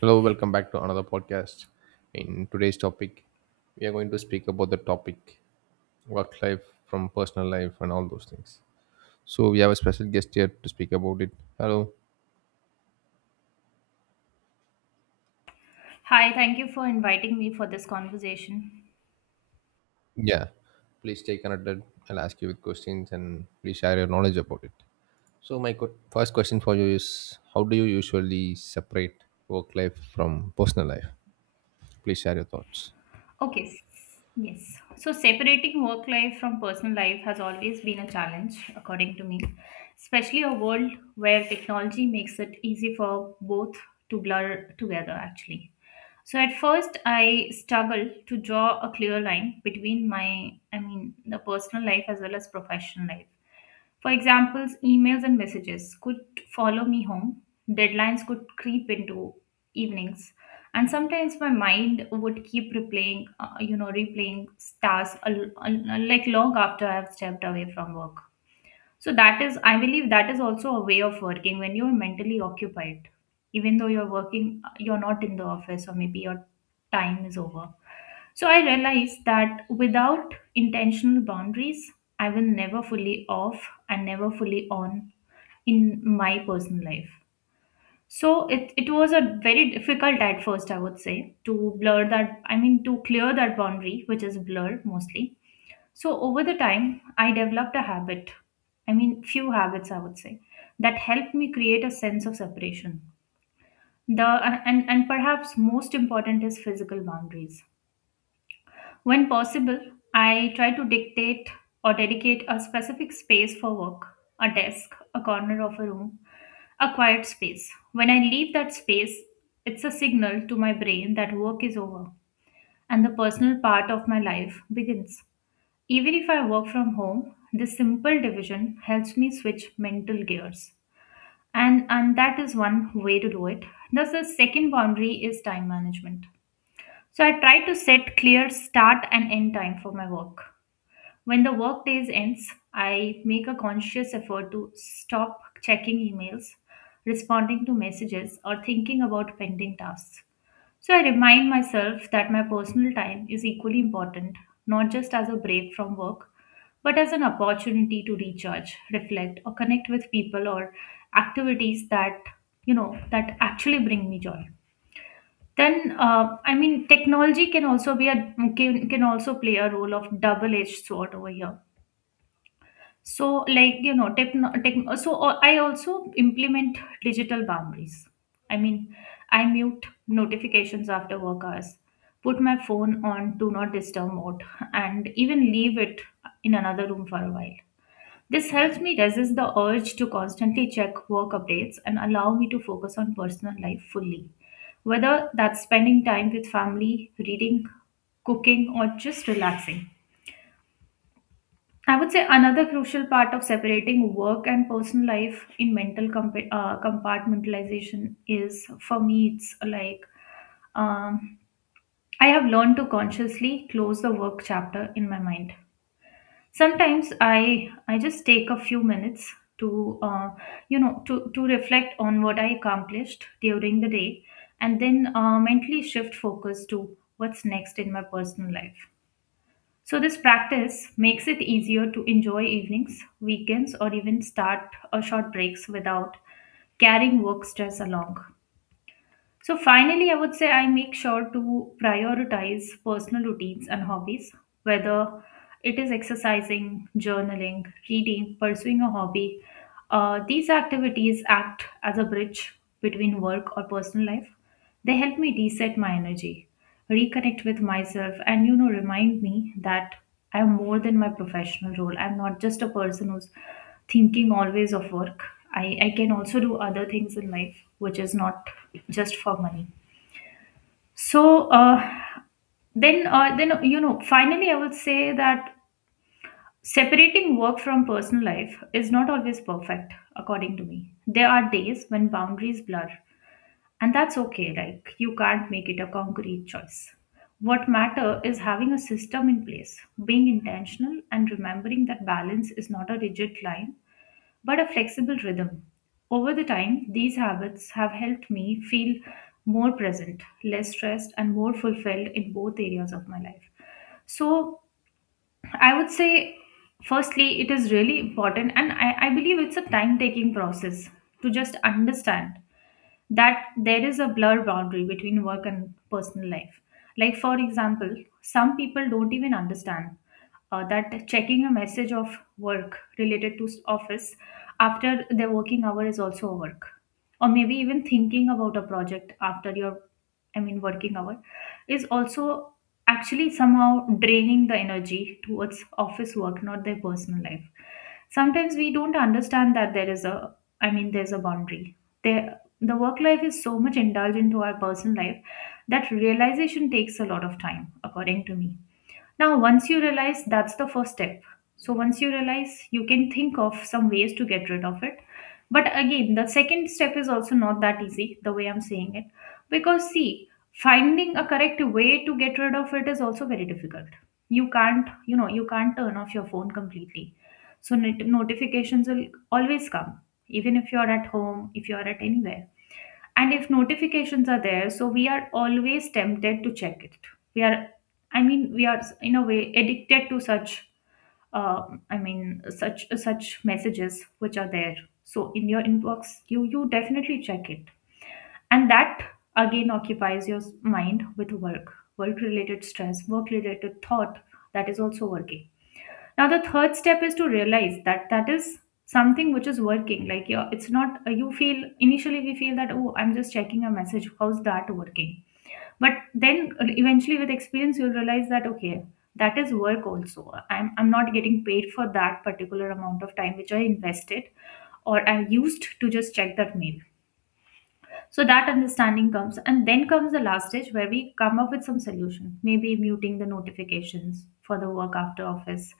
Hello, welcome back to another podcast. In today's topic, we are going to speak about the topic work life from personal life and all those things. So, we have a special guest here to speak about it. Hello. Hi, thank you for inviting me for this conversation. Yeah. Please stay connected. I'll ask you with questions and please share your knowledge about it. So, my first question for you is, how do you usually separate work life from personal life? Please share your thoughts. Okay, yes. So, separating work life from personal life has always been a challenge, according to me, especially a world where technology makes it easy for both to blur together, actually. So, at first, I struggled to draw a clear line between I mean, the personal life as well as professional life. For examples, emails and messages could follow me home, deadlines could creep into evenings, and sometimes my mind would keep replaying tasks, like long after I've stepped away from work. So that is, I believe that is also a way of working when you're mentally occupied, even though you're working, you're not in the office or maybe your time is over. So I realized that without intentional boundaries, I will never fully off and never fully on in my personal life. So it was a very difficult at first, I would say, to blur that, I mean, to clear that boundary, which is blur mostly. So over the time, I developed a habit. I mean, few habits, I would say, that helped me create a sense of separation. The and perhaps most important is physical boundaries. When possible, I try to dictate or dedicate a specific space for work, a desk, a corner of a room, a quiet space. When I leave that space, it's a signal to my brain that work is over and the personal part of my life begins. Even if I work from home, this simple division helps me switch mental gears. And that is one way to do it. Thus, the second boundary is time management. So, I try to set clear start and end time for my work. When the work days ends, I make a conscious effort to stop checking emails, responding to messages, or thinking about pending tasks. So I remind myself that my personal time is equally important, not just as a break from work, but as an opportunity to recharge, reflect, or connect with people or activities that actually bring me joy. Then, I mean, technology can also play a role of double-edged sword over here. So like, tech. So, I also implement digital boundaries. I mean, I mute notifications after work hours, put my phone on do not disturb mode, and even leave it in another room for a while. This helps me resist the urge to constantly check work updates and allow me to focus on personal life fully, whether that's spending time with family, reading, cooking, or just relaxing. I would say another crucial part of separating work and personal life in mental compartmentalization is, for me, it's like, um, I have learned to consciously close the work chapter in my mind. Sometimes I just take a few minutes to you know to reflect on what I accomplished during the day, and then mentally shift focus to what's next in my personal life. So, this practice makes it easier to enjoy evenings, weekends, or even start or short breaks without carrying work stress along. So, finally, I would say I make sure to prioritize personal routines and hobbies, whether it is exercising, journaling, reading, pursuing a hobby. These activities act as a bridge between work or personal life. They help me reset my energy, reconnect with myself, and remind me that I'm more than my professional role. I'm not just a person who's thinking always of work. I can also do other things in life, which is not just for money. So then, finally, I would say that separating work from personal life is not always perfect, according to me. There are days when boundaries blur and that's okay, like you can't make it a concrete choice. What matter is having a system in place, being intentional and remembering that balance is not a rigid line, but a flexible rhythm. Over the time, these habits have helped me feel more present, less stressed and more fulfilled in both areas of my life. So I would say, firstly, it is really important, and I believe it's a time taking process to just understand that there is a blur boundary between work and personal life. Like, for example, some people don't even understand that checking a message of work related to office after their working hour is also a work. Or maybe even thinking about a project after your, I mean, working hour is also actually somehow draining the energy towards office work, not their personal life. Sometimes we don't understand that there is a, I mean, there's a boundary there. The work life is so much indulged into our personal life, that realization takes a lot of time, according to me. Now, once you realize, that's the first step. So, once you realize, you can think of some ways to get rid of it. But again, the second step is also not that easy, the way I'm saying it. Because, see, finding a correct way to get rid of it is also very difficult. You can't turn off your phone completely. So, notifications will always come, even if you're at home, if you're at anywhere. And if notifications are there, so we are always tempted to check it. We are in a way addicted to such, uh, I mean, such messages which are there. So in your inbox you definitely check it. And that again occupies your mind with work related stress, work related thought. That is also working. Now, the third step is to realize that that is something which is working. Like, yeah, it's not, you feel, initially we feel that, oh, I'm just checking a message. How's that working? But then eventually with experience, you'll realize that, okay, that is work also. I'm not getting paid for that particular amount of time which I invested or I used to just check that mail. So that understanding comes, and then comes the last stage where we come up with some solution, maybe muting the notifications for the work after office,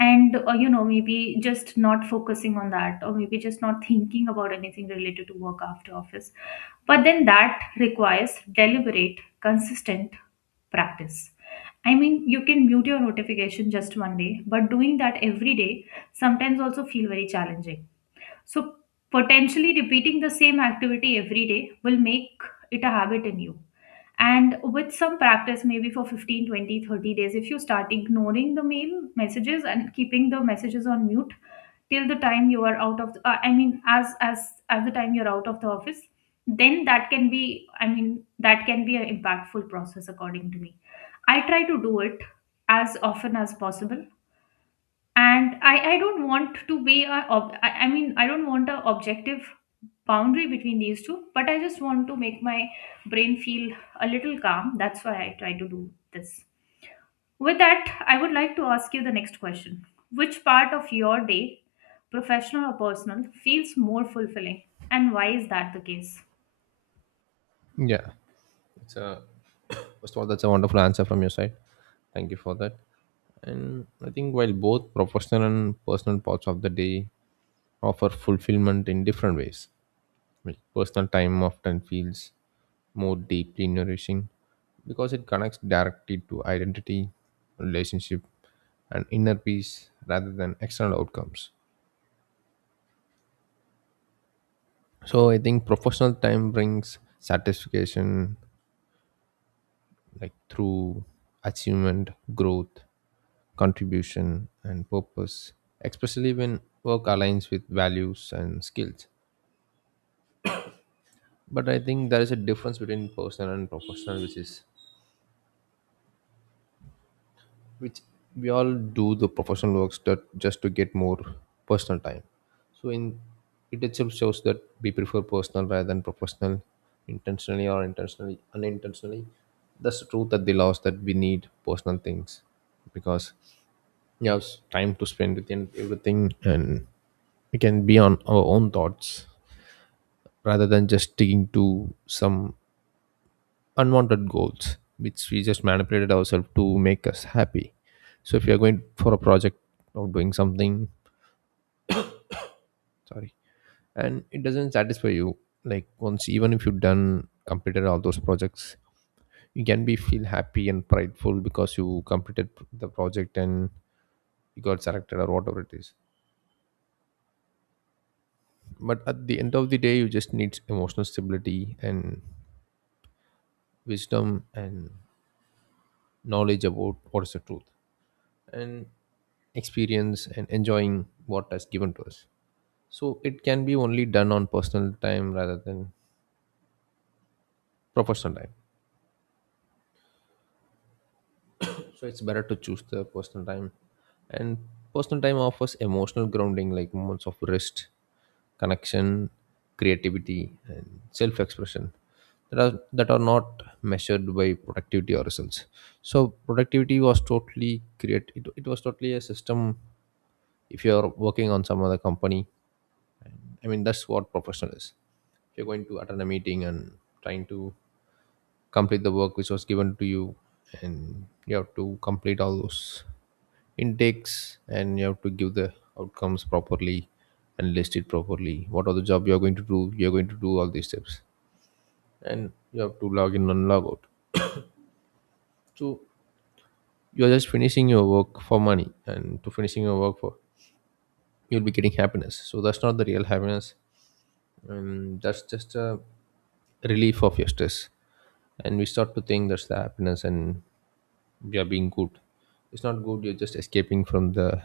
and maybe just not focusing on that, or maybe just not thinking about anything related to work after office. But then that requires deliberate consistent practice. I mean, you can mute your notification just one day, but doing that every day sometimes also feel very challenging. So, potentially repeating the same activity every day will make it a habit in you. And with some practice, maybe for 15, 20, 30 days, if you start ignoring the mail messages and keeping the messages on mute till the time you are out of, I mean, as the time you're out of the office, then that can be, I mean, that can be an impactful process according to me. I try to do it as often as possible, and I don't want to be a ob- I mean I don't want a objective boundary between these two, but I just want to make my brain feel a little calm. That's why I try to do this. With that, I would like to ask you the next question. Which part of your day, professional or personal, feels more fulfilling, and why is that the case? Yeah. It's a First of all, that's a wonderful answer from your side. Thank you for that. And I think while both professional and personal parts of the day offer fulfillment in different ways, like personal time often feels more deeply nourishing because it connects directly to identity, relationship, and inner peace rather than external outcomes. So I think professional time brings satisfaction like through achievement, growth, contribution, and purpose, especially when work aligns with values and skills. But I think there is a difference between personal and professional, which we all do the professional works that just to get more personal time. So in it itself shows that we prefer personal rather than professional, intentionally or intentionally unintentionally. That's the truth, at the loss that we need personal things, because yes, time to spend with and everything, and we can be on our own thoughts rather than just sticking to some unwanted goals which we just manipulated ourselves to make us happy. So if you are going for a project or doing something, sorry, and it doesn't satisfy you, like once even if you've done completed all those projects, you can be feel happy and prideful because you completed the project and you got selected or whatever it is, but at the end of the day you just need emotional stability and wisdom and knowledge about what is the truth and experience and enjoying what has given to us. So it can be only done on personal time rather than professional time, so it's better to choose the personal time. And personal time offers emotional grounding like moments of rest, connection, creativity, and self-expression that are not measured by productivity or results. So productivity was totally it was totally a system if you're working on some other company. I mean that's what professional is. If you're going to attend a meeting and trying to complete the work which was given to you, and you have to complete all those intakes and you have to give the outcomes properly and list it properly what are the job you are going to do, you are going to do all these steps, and you have to log in and log out. So you are just finishing your work for money and to finishing your work for, you'll be getting happiness, so that's not the real happiness. And that's just a relief of your stress, and we start to think that's the happiness and we are being good. It's not good, you're just escaping from the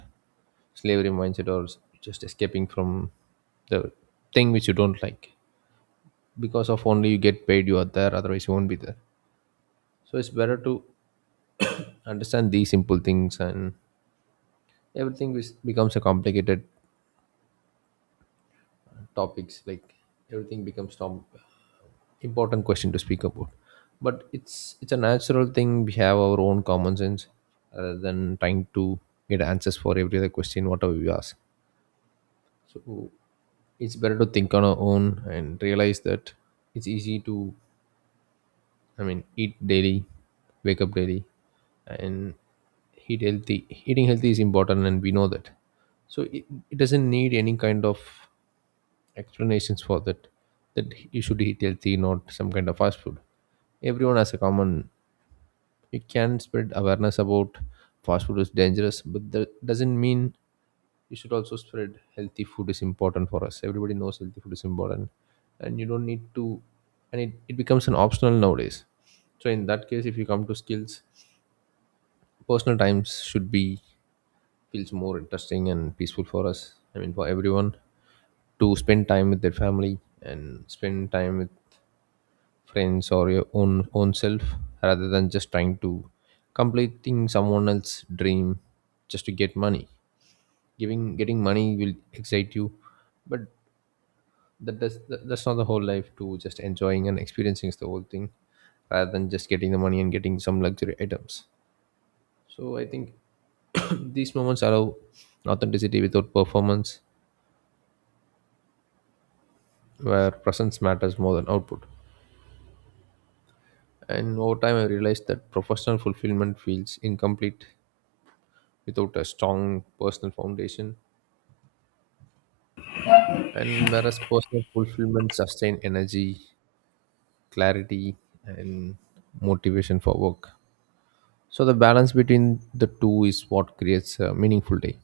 slavery mindset just escaping from the thing which you don't like, because of only you get paid you are there, otherwise you won't be there. So it's better to understand these simple things, and everything which becomes a complicated topics, like everything becomes important question to speak about. But it's a natural thing, we have our own common sense rather than trying to get answers for every other question whatever we ask. So it's better to think on our own and realize that it's easy to, I mean, eat daily, wake up daily, and eat healthy. Eating healthy is important and we know that, so it doesn't need any kind of explanations for that, that you should eat healthy, not some kind of fast food. Everyone has a common. It can spread awareness about fast food is dangerous, but that doesn't mean you should also spread healthy food is important for us. Everybody knows healthy food is important, and you don't need to, and it becomes an optional nowadays. So, in that case, if you come to skills, personal times should be feels more interesting and peaceful for us. I mean, for everyone to spend time with their family and spend time with friends or your own self rather than just trying to completing someone else's dream just to get money. Giving getting money will excite you, but that's not the whole life, to just enjoying and experiencing is the whole thing rather than just getting the money and getting some luxury items. So I think these moments allow authenticity without performance, where presence matters more than output. And over time I realized that professional fulfillment feels incomplete without a strong personal foundation. And whereas personal fulfillment sustain energy, clarity, and motivation for work. So the balance between the two is what creates a meaningful day.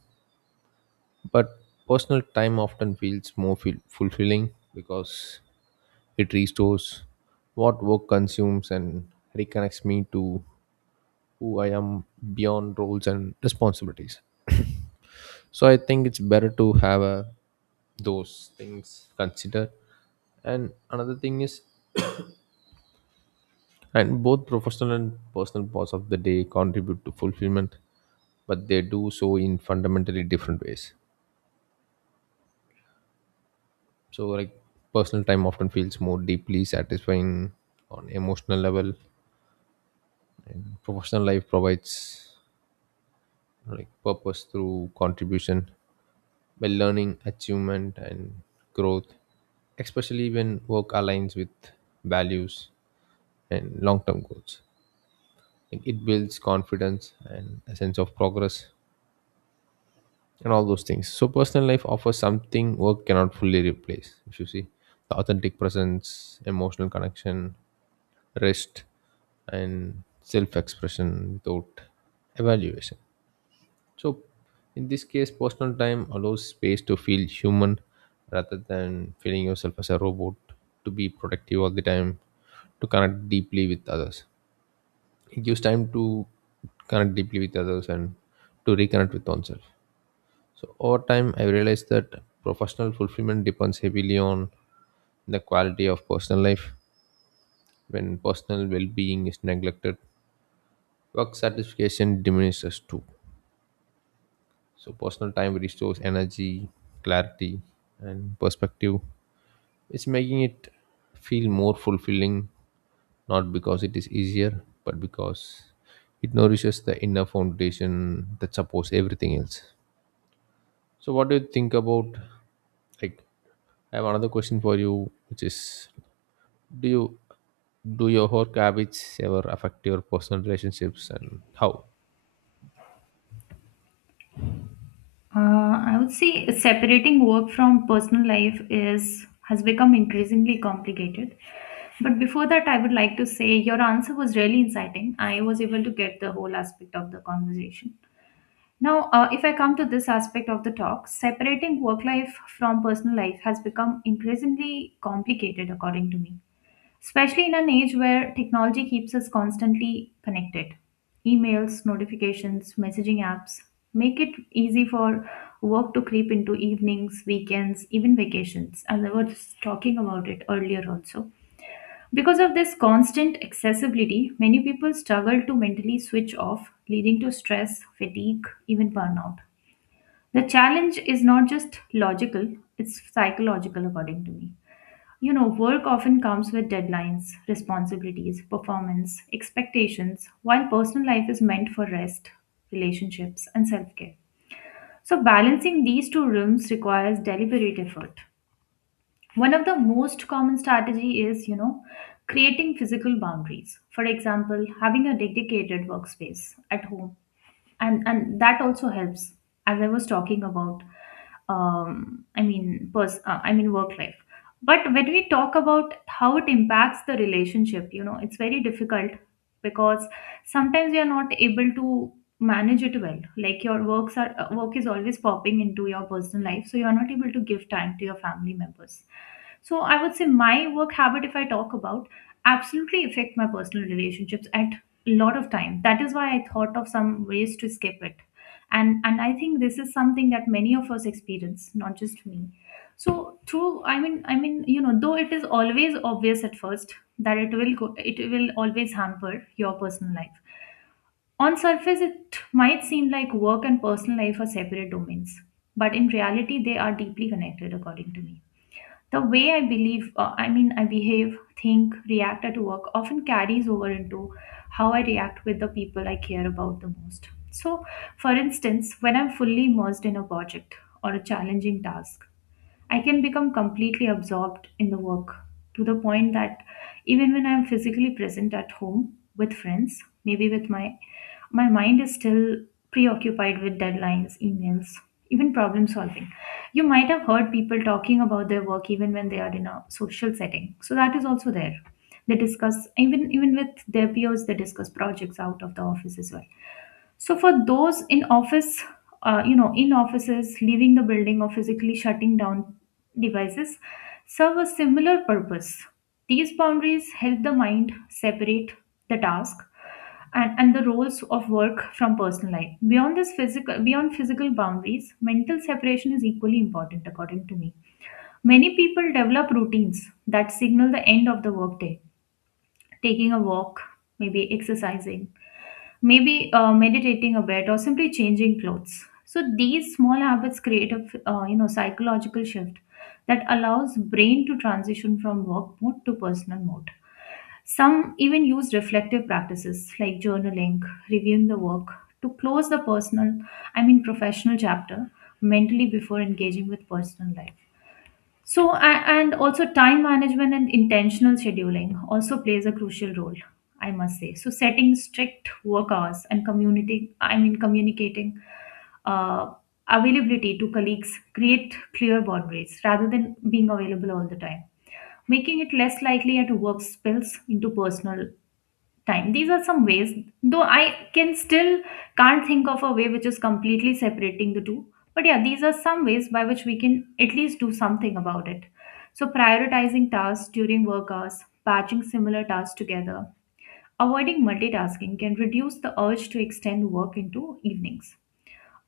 But personal time often feels more fulfilling because it restores what work consumes and reconnects me to who I am beyond roles and responsibilities. So I think it's better to have a those things considered. And another thing is, and both professional and personal parts of the day contribute to fulfillment, but they do so in fundamentally different ways. So like personal time often feels more deeply satisfying on emotional level. Professional life provides like purpose through contribution, by learning, achievement and growth, especially when work aligns with values and long term goals. Like it builds confidence and a sense of progress and all those things. So personal life offers something work cannot fully replace, if you see, the authentic presence, emotional connection, rest, and self expression without evaluation. So in this case, personal time allows space to feel human rather than feeling yourself as a robot, to be productive all the time, to connect deeply with others. It gives time to connect deeply with others and to reconnect with oneself. So over time, I realized that professional fulfillment depends heavily on the quality of personal life. When personal well-being is neglected, work satisfaction diminishes too. So personal time restores energy, clarity, and perspective. It's making it feel more fulfilling, not because it is easier, but because it nourishes the inner foundation that supports everything else. So, what do you think about, like? I have another question for you, which is, do you do your work habits ever affect your personal relationships, and how? I would say separating work from personal life is has become increasingly complicated. But before that, I would like to say your answer was really inciting. I was able to get the whole aspect of the conversation. Now, if I come to this aspect of the talk, separating work life from personal life has become increasingly complicated, according to me, especially in an age where technology keeps us constantly connected. Emails, notifications, messaging apps make it easy for work to creep into evenings, weekends, even vacations, as I was talking about it earlier also. Because of this constant accessibility, many people struggle to mentally switch off, leading to stress, fatigue, even burnout. The challenge is not just logical, it's psychological, according to me. You know, work often comes with deadlines, responsibilities, performance, expectations, while personal life is meant for rest, relationships, and self care. So, balancing these two realms requires deliberate effort. One of the most common strategy is creating physical boundaries. For example, having a dedicated workspace at home and that also helps as I was talking about, I mean work life. But when we talk about how it impacts the relationship, you know, it's very difficult because sometimes we are not able to manage it well. Like your work is always popping into your personal life, so you are not able to give time to your family members. So I would say my work habit, if I talk about, absolutely affect my personal relationships at a lot of time. That is why I thought of some ways to skip it. And I think this is something that many of us experience, not just me. So through I mean, you know, though it is always obvious at first that it will always hamper your personal life. On surface it might seem like work and personal life are separate domains, but in reality they are deeply connected. According to me, the way I behave, think, react at work often carries over into how I react with the people I care about the most. So, for instance, when I'm fully immersed in a project or a challenging task, I can become completely absorbed in the work to the point that even when I'm physically present at home with friends, maybe with my mind is still preoccupied with deadlines, emails, even problem solving. You might have heard people talking about their work even when they are in a social setting. So that is also there. They discuss, even with their peers, they discuss projects out of the office as well. So for those in office, you know, in offices, leaving the building or physically shutting down devices serve a similar purpose. These boundaries help the mind separate the task and the roles of work from personal life. Beyond physical boundaries, mental separation is equally important according to me. Many people develop routines that signal the end of the workday: taking a walk, maybe exercising, maybe meditating a bit, or simply changing clothes. So these small habits create a you know, psychological shift that allows brain to transition from work mode to personal mode. Some even use reflective practices like journaling, reviewing the work, to close the personal I mean professional chapter mentally before engaging with personal life. So, and also time management and intentional scheduling also plays a crucial role, I must say. So, setting strict work hours and communicating uh, availability to colleagues create clear boundaries rather than being available all the time, making it less likely that work spills into personal time. These are some ways, though I can still can't think of a way which is completely separating the two. But yeah, these are some ways by which we can at least do something about it. So, prioritizing tasks during work hours, batching similar tasks together, avoiding multitasking can reduce the urge to extend work into evenings.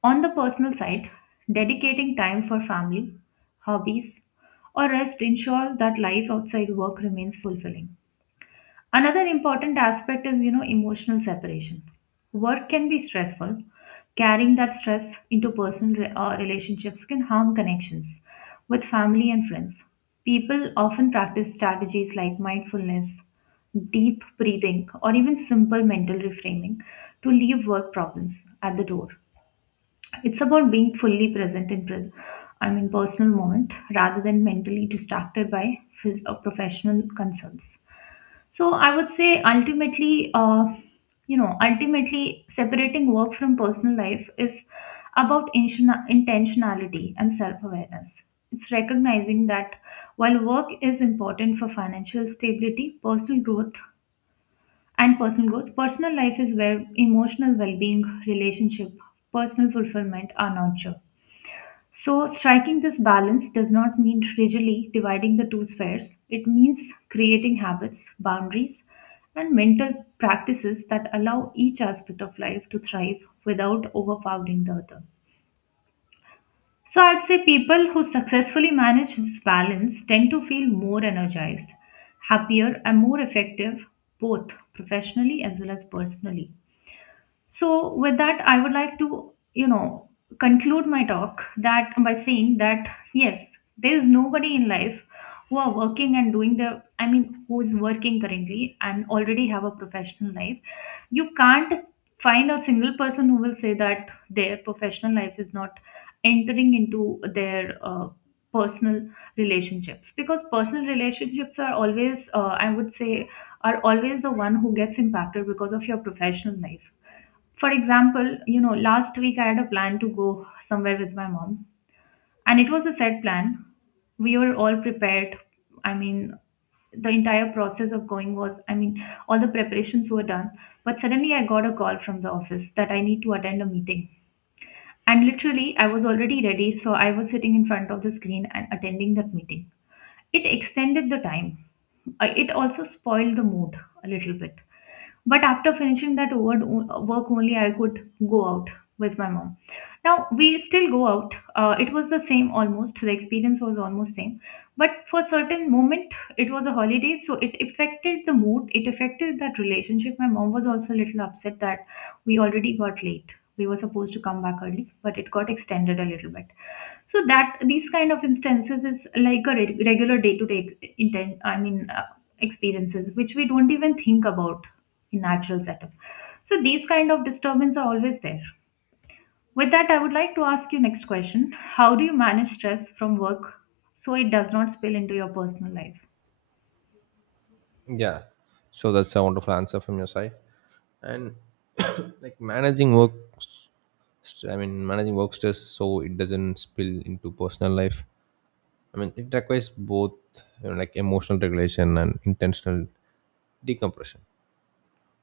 On the personal side, dedicating time for family, hobbies, or rest ensures that life outside work remains fulfilling. Another important aspect is, you know, emotional separation. Work can be stressful. Carrying that stress into relationships can harm connections with family and friends. People often practice strategies like mindfulness, deep breathing, or even simple mental reframing to leave work problems at the door. It's about being fully present in personal moment rather than mentally distracted by professional concerns. So I would say ultimately, you know, ultimately separating work from personal life is about intentionality and self awareness. It's recognizing that while work is important for financial stability, personal growth, personal life is where emotional well being, relationship, personal fulfillment are nurtured. So, striking this balance does not mean rigidly dividing the two spheres. It means creating habits, boundaries, and mental practices that allow each aspect of life to thrive without overpowering the other. So, I'd say people who successfully manage this balance tend to feel more energized, happier, and more effective, both professionally as well as personally. So, with that, I would like to, you know, conclude my talk that by saying that yes, there is nobody in life who are working and doing the, I mean, who is working currently and already have a professional life. You can't find a single person who will say that their professional life is not entering into their personal relationships, because personal relationships are always, I would say, are always the one who gets impacted because of your professional life. For example, you know, last week I had a plan to go somewhere with my mom, and it was a set plan. We were all prepared. I mean, the entire process of going was, I mean, all the preparations were done. But suddenly I got a call from the office that I need to attend a meeting. And literally, I was already ready, so I was sitting in front of the screen and attending that meeting. It extended the time. It also spoiled the mood a little bit, but after finishing that work only, I could go out with my mom. Now we still go out. It was the same almost. The experience was almost same, but for certain moment it was a holiday, so it affected the mood. It affected that relationship. My mom was also a little upset that we already got late. We were supposed to come back early, but it got extended a little bit. So that these kind of instances is like a regular day to day intent I mean experiences which we don't even think about in natural setup. So these kind of disturbance are always there. With that, I would like to ask you next question: how do you manage stress from work so it does not spill into your personal life? Yeah, so that's a wonderful answer from your side. And like managing work, managing work stress so it doesn't spill into personal life. I mean it requires both, you know, like emotional regulation and intentional decompression.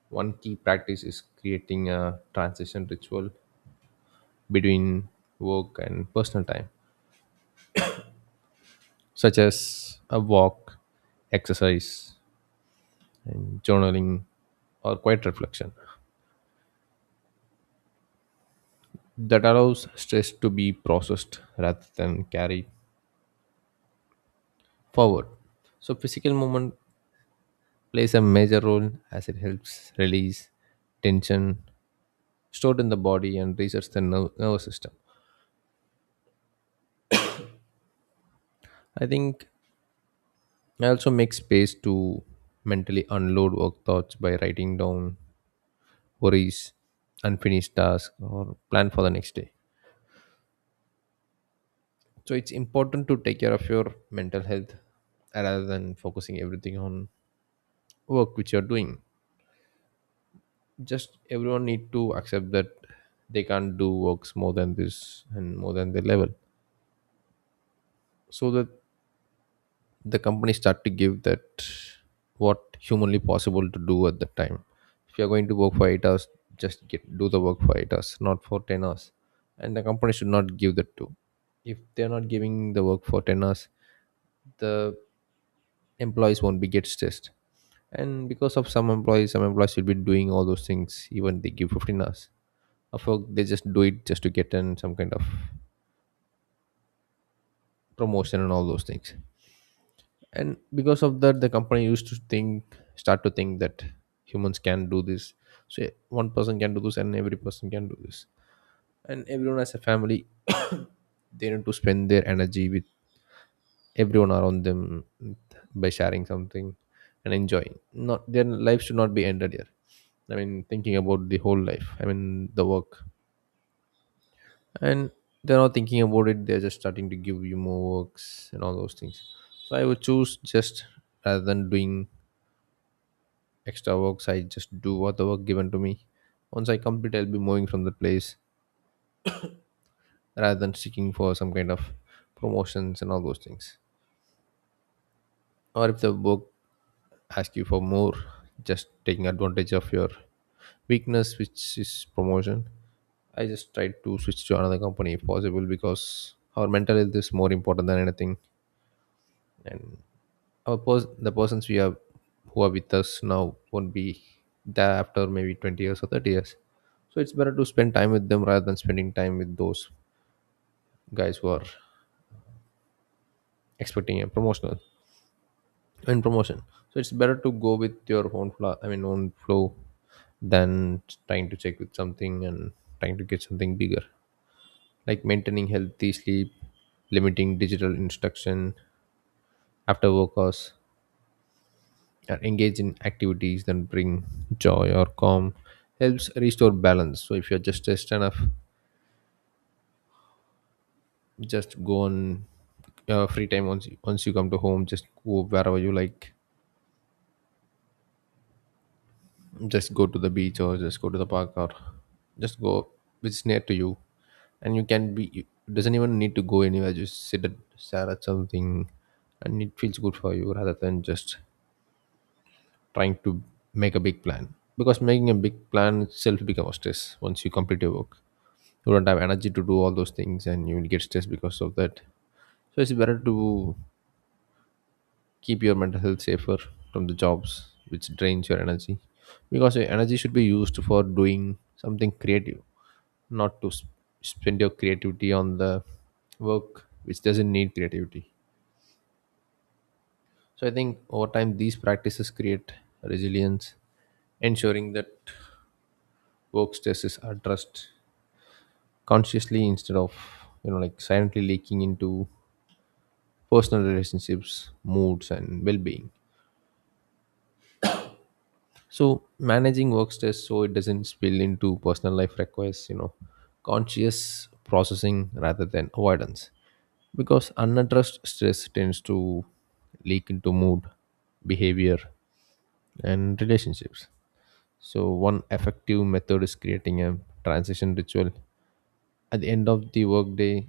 One key practice is creating a transition ritual between work and personal time, such as a walk, exercise, and journaling or quiet reflection that allows stress to be processed rather than carried forward. So, physical movement plays a major role as it helps release tension stored in the body and resets the nervous system. I think I also make space to mentally unload work thoughts by writing down worries, unfinished tasks, or plan for the next day. So it's important to take care of your mental health rather than focusing everything on work which you're doing. Just everyone need to accept that they can't do works more than this and more than their level. So that the company start to give that what humanly possible to do at that time. If you're going to work for 8 hours, just get do the work for 8 hours, not for 10 hours. And the company should not give that to, if they're not giving the work for 10 hours, the employees won't be get stressed. And because of some employees, will be doing all those things, even they give 15 hours of work they just do it just to get in some kind of promotion and all those things. And because of that the company used to think start to think that humans can do this. So yeah, one person can do this and every person can do this, and everyone has a family. They need to spend their energy with everyone around them by sharing something and enjoying, not their lives should not be ended here, I mean thinking about the whole life, I mean the work. And they're not thinking about it, they're just starting to give you more works and all those things. So I would choose, just rather than doing extra works, I just do what the work given to me. Once I complete, I'll be moving from the place rather than seeking for some kind of promotions and all those things. Or if the work asks you for more, just taking advantage of your weakness, which is promotion, I just try to switch to another company if possible, because our mental health is more important than anything. And the persons we are who are with us now won't be there after maybe 20 years or 30 years, so it's better to spend time with them rather than spending time with those guys who are expecting a promotional and promotion. So it's better to go with your own flow, I mean own flow, than trying to check with something and trying to get something bigger. Like maintaining healthy sleep, limiting digital instruction after work hours, engage in activities that bring joy or calm helps restore balance. So if you're just stressed enough, just go on free time. Once you come to home, just go wherever you like. Just go to the beach or just go to the park, or just go which is near to you and you can be you. Doesn't even need to go anywhere, just sit at stare at something and it feels good for you, rather than just trying to make a big plan, because making a big plan itself becomes stress. Once you complete your work, you don't have energy to do all those things and you will get stressed because of that. So it's better to keep your mental health safer from the jobs which drains your energy, because your energy should be used for doing something creative, not to spend your creativity on the work which doesn't need creativity. So I think over time these practices create resilience, ensuring that work stresses are addressed consciously instead of, you know, like silently leaking into personal relationships, moods, and well being. So, managing work stress so it doesn't spill into personal life requires, you know, conscious processing rather than avoidance. Because unaddressed stress tends to leak into mood, behavior, and relationships. So, one effective method is creating a transition ritual at the end of the workday,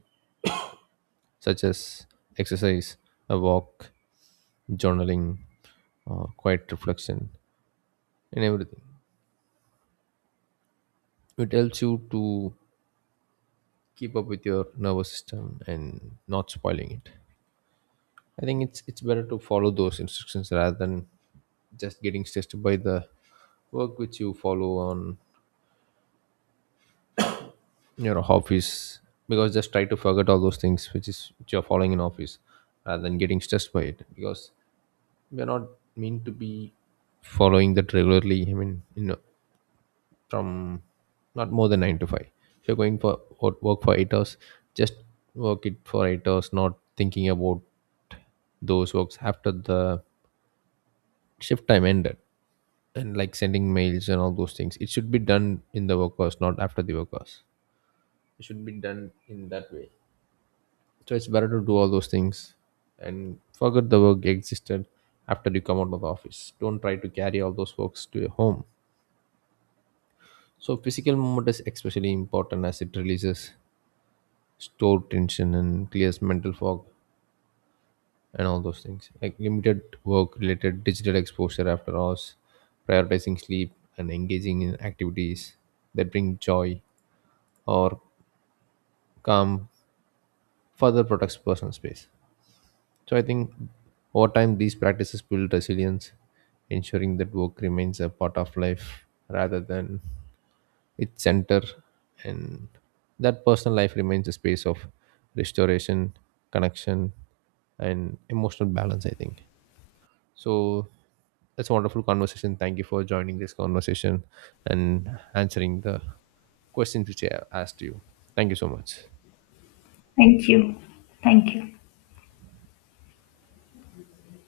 such as exercise, a walk, journaling, quiet reflection, and everything. It helps you to keep up with your nervous system and not spoiling it. I think it's better to follow those instructions rather than just getting stressed by the work which you follow on your office. Because just try to forget all those things which is which you're following in office, rather than getting stressed by it, because we're not meant to be following that regularly, I mean, you know, from not more than nine to five. If you're going for work for 8 hours, just work it for 8 hours, not thinking about those works after the shift time ended and like sending mails and all those things. It should be done in the work hours, not after the work hours. It should be done in that way. So it's better to do all those things and forget the work existed after you come out of the office. Don't try to carry all those works to your home. So physical movement is especially important as it releases store tension and clears mental fog and all those things. Like limited work related digital exposure after hours, prioritizing sleep and engaging in activities that bring joy or calm further protects personal space. So I think over time these practices build resilience, ensuring that work remains a part of life rather than its center, and that personal life remains a space of restoration, connection, and emotional balance. I think so. That's a wonderful conversation. Thank you for joining this conversation and answering the questions which I asked you. Thank you so much. Thank you. Thank you.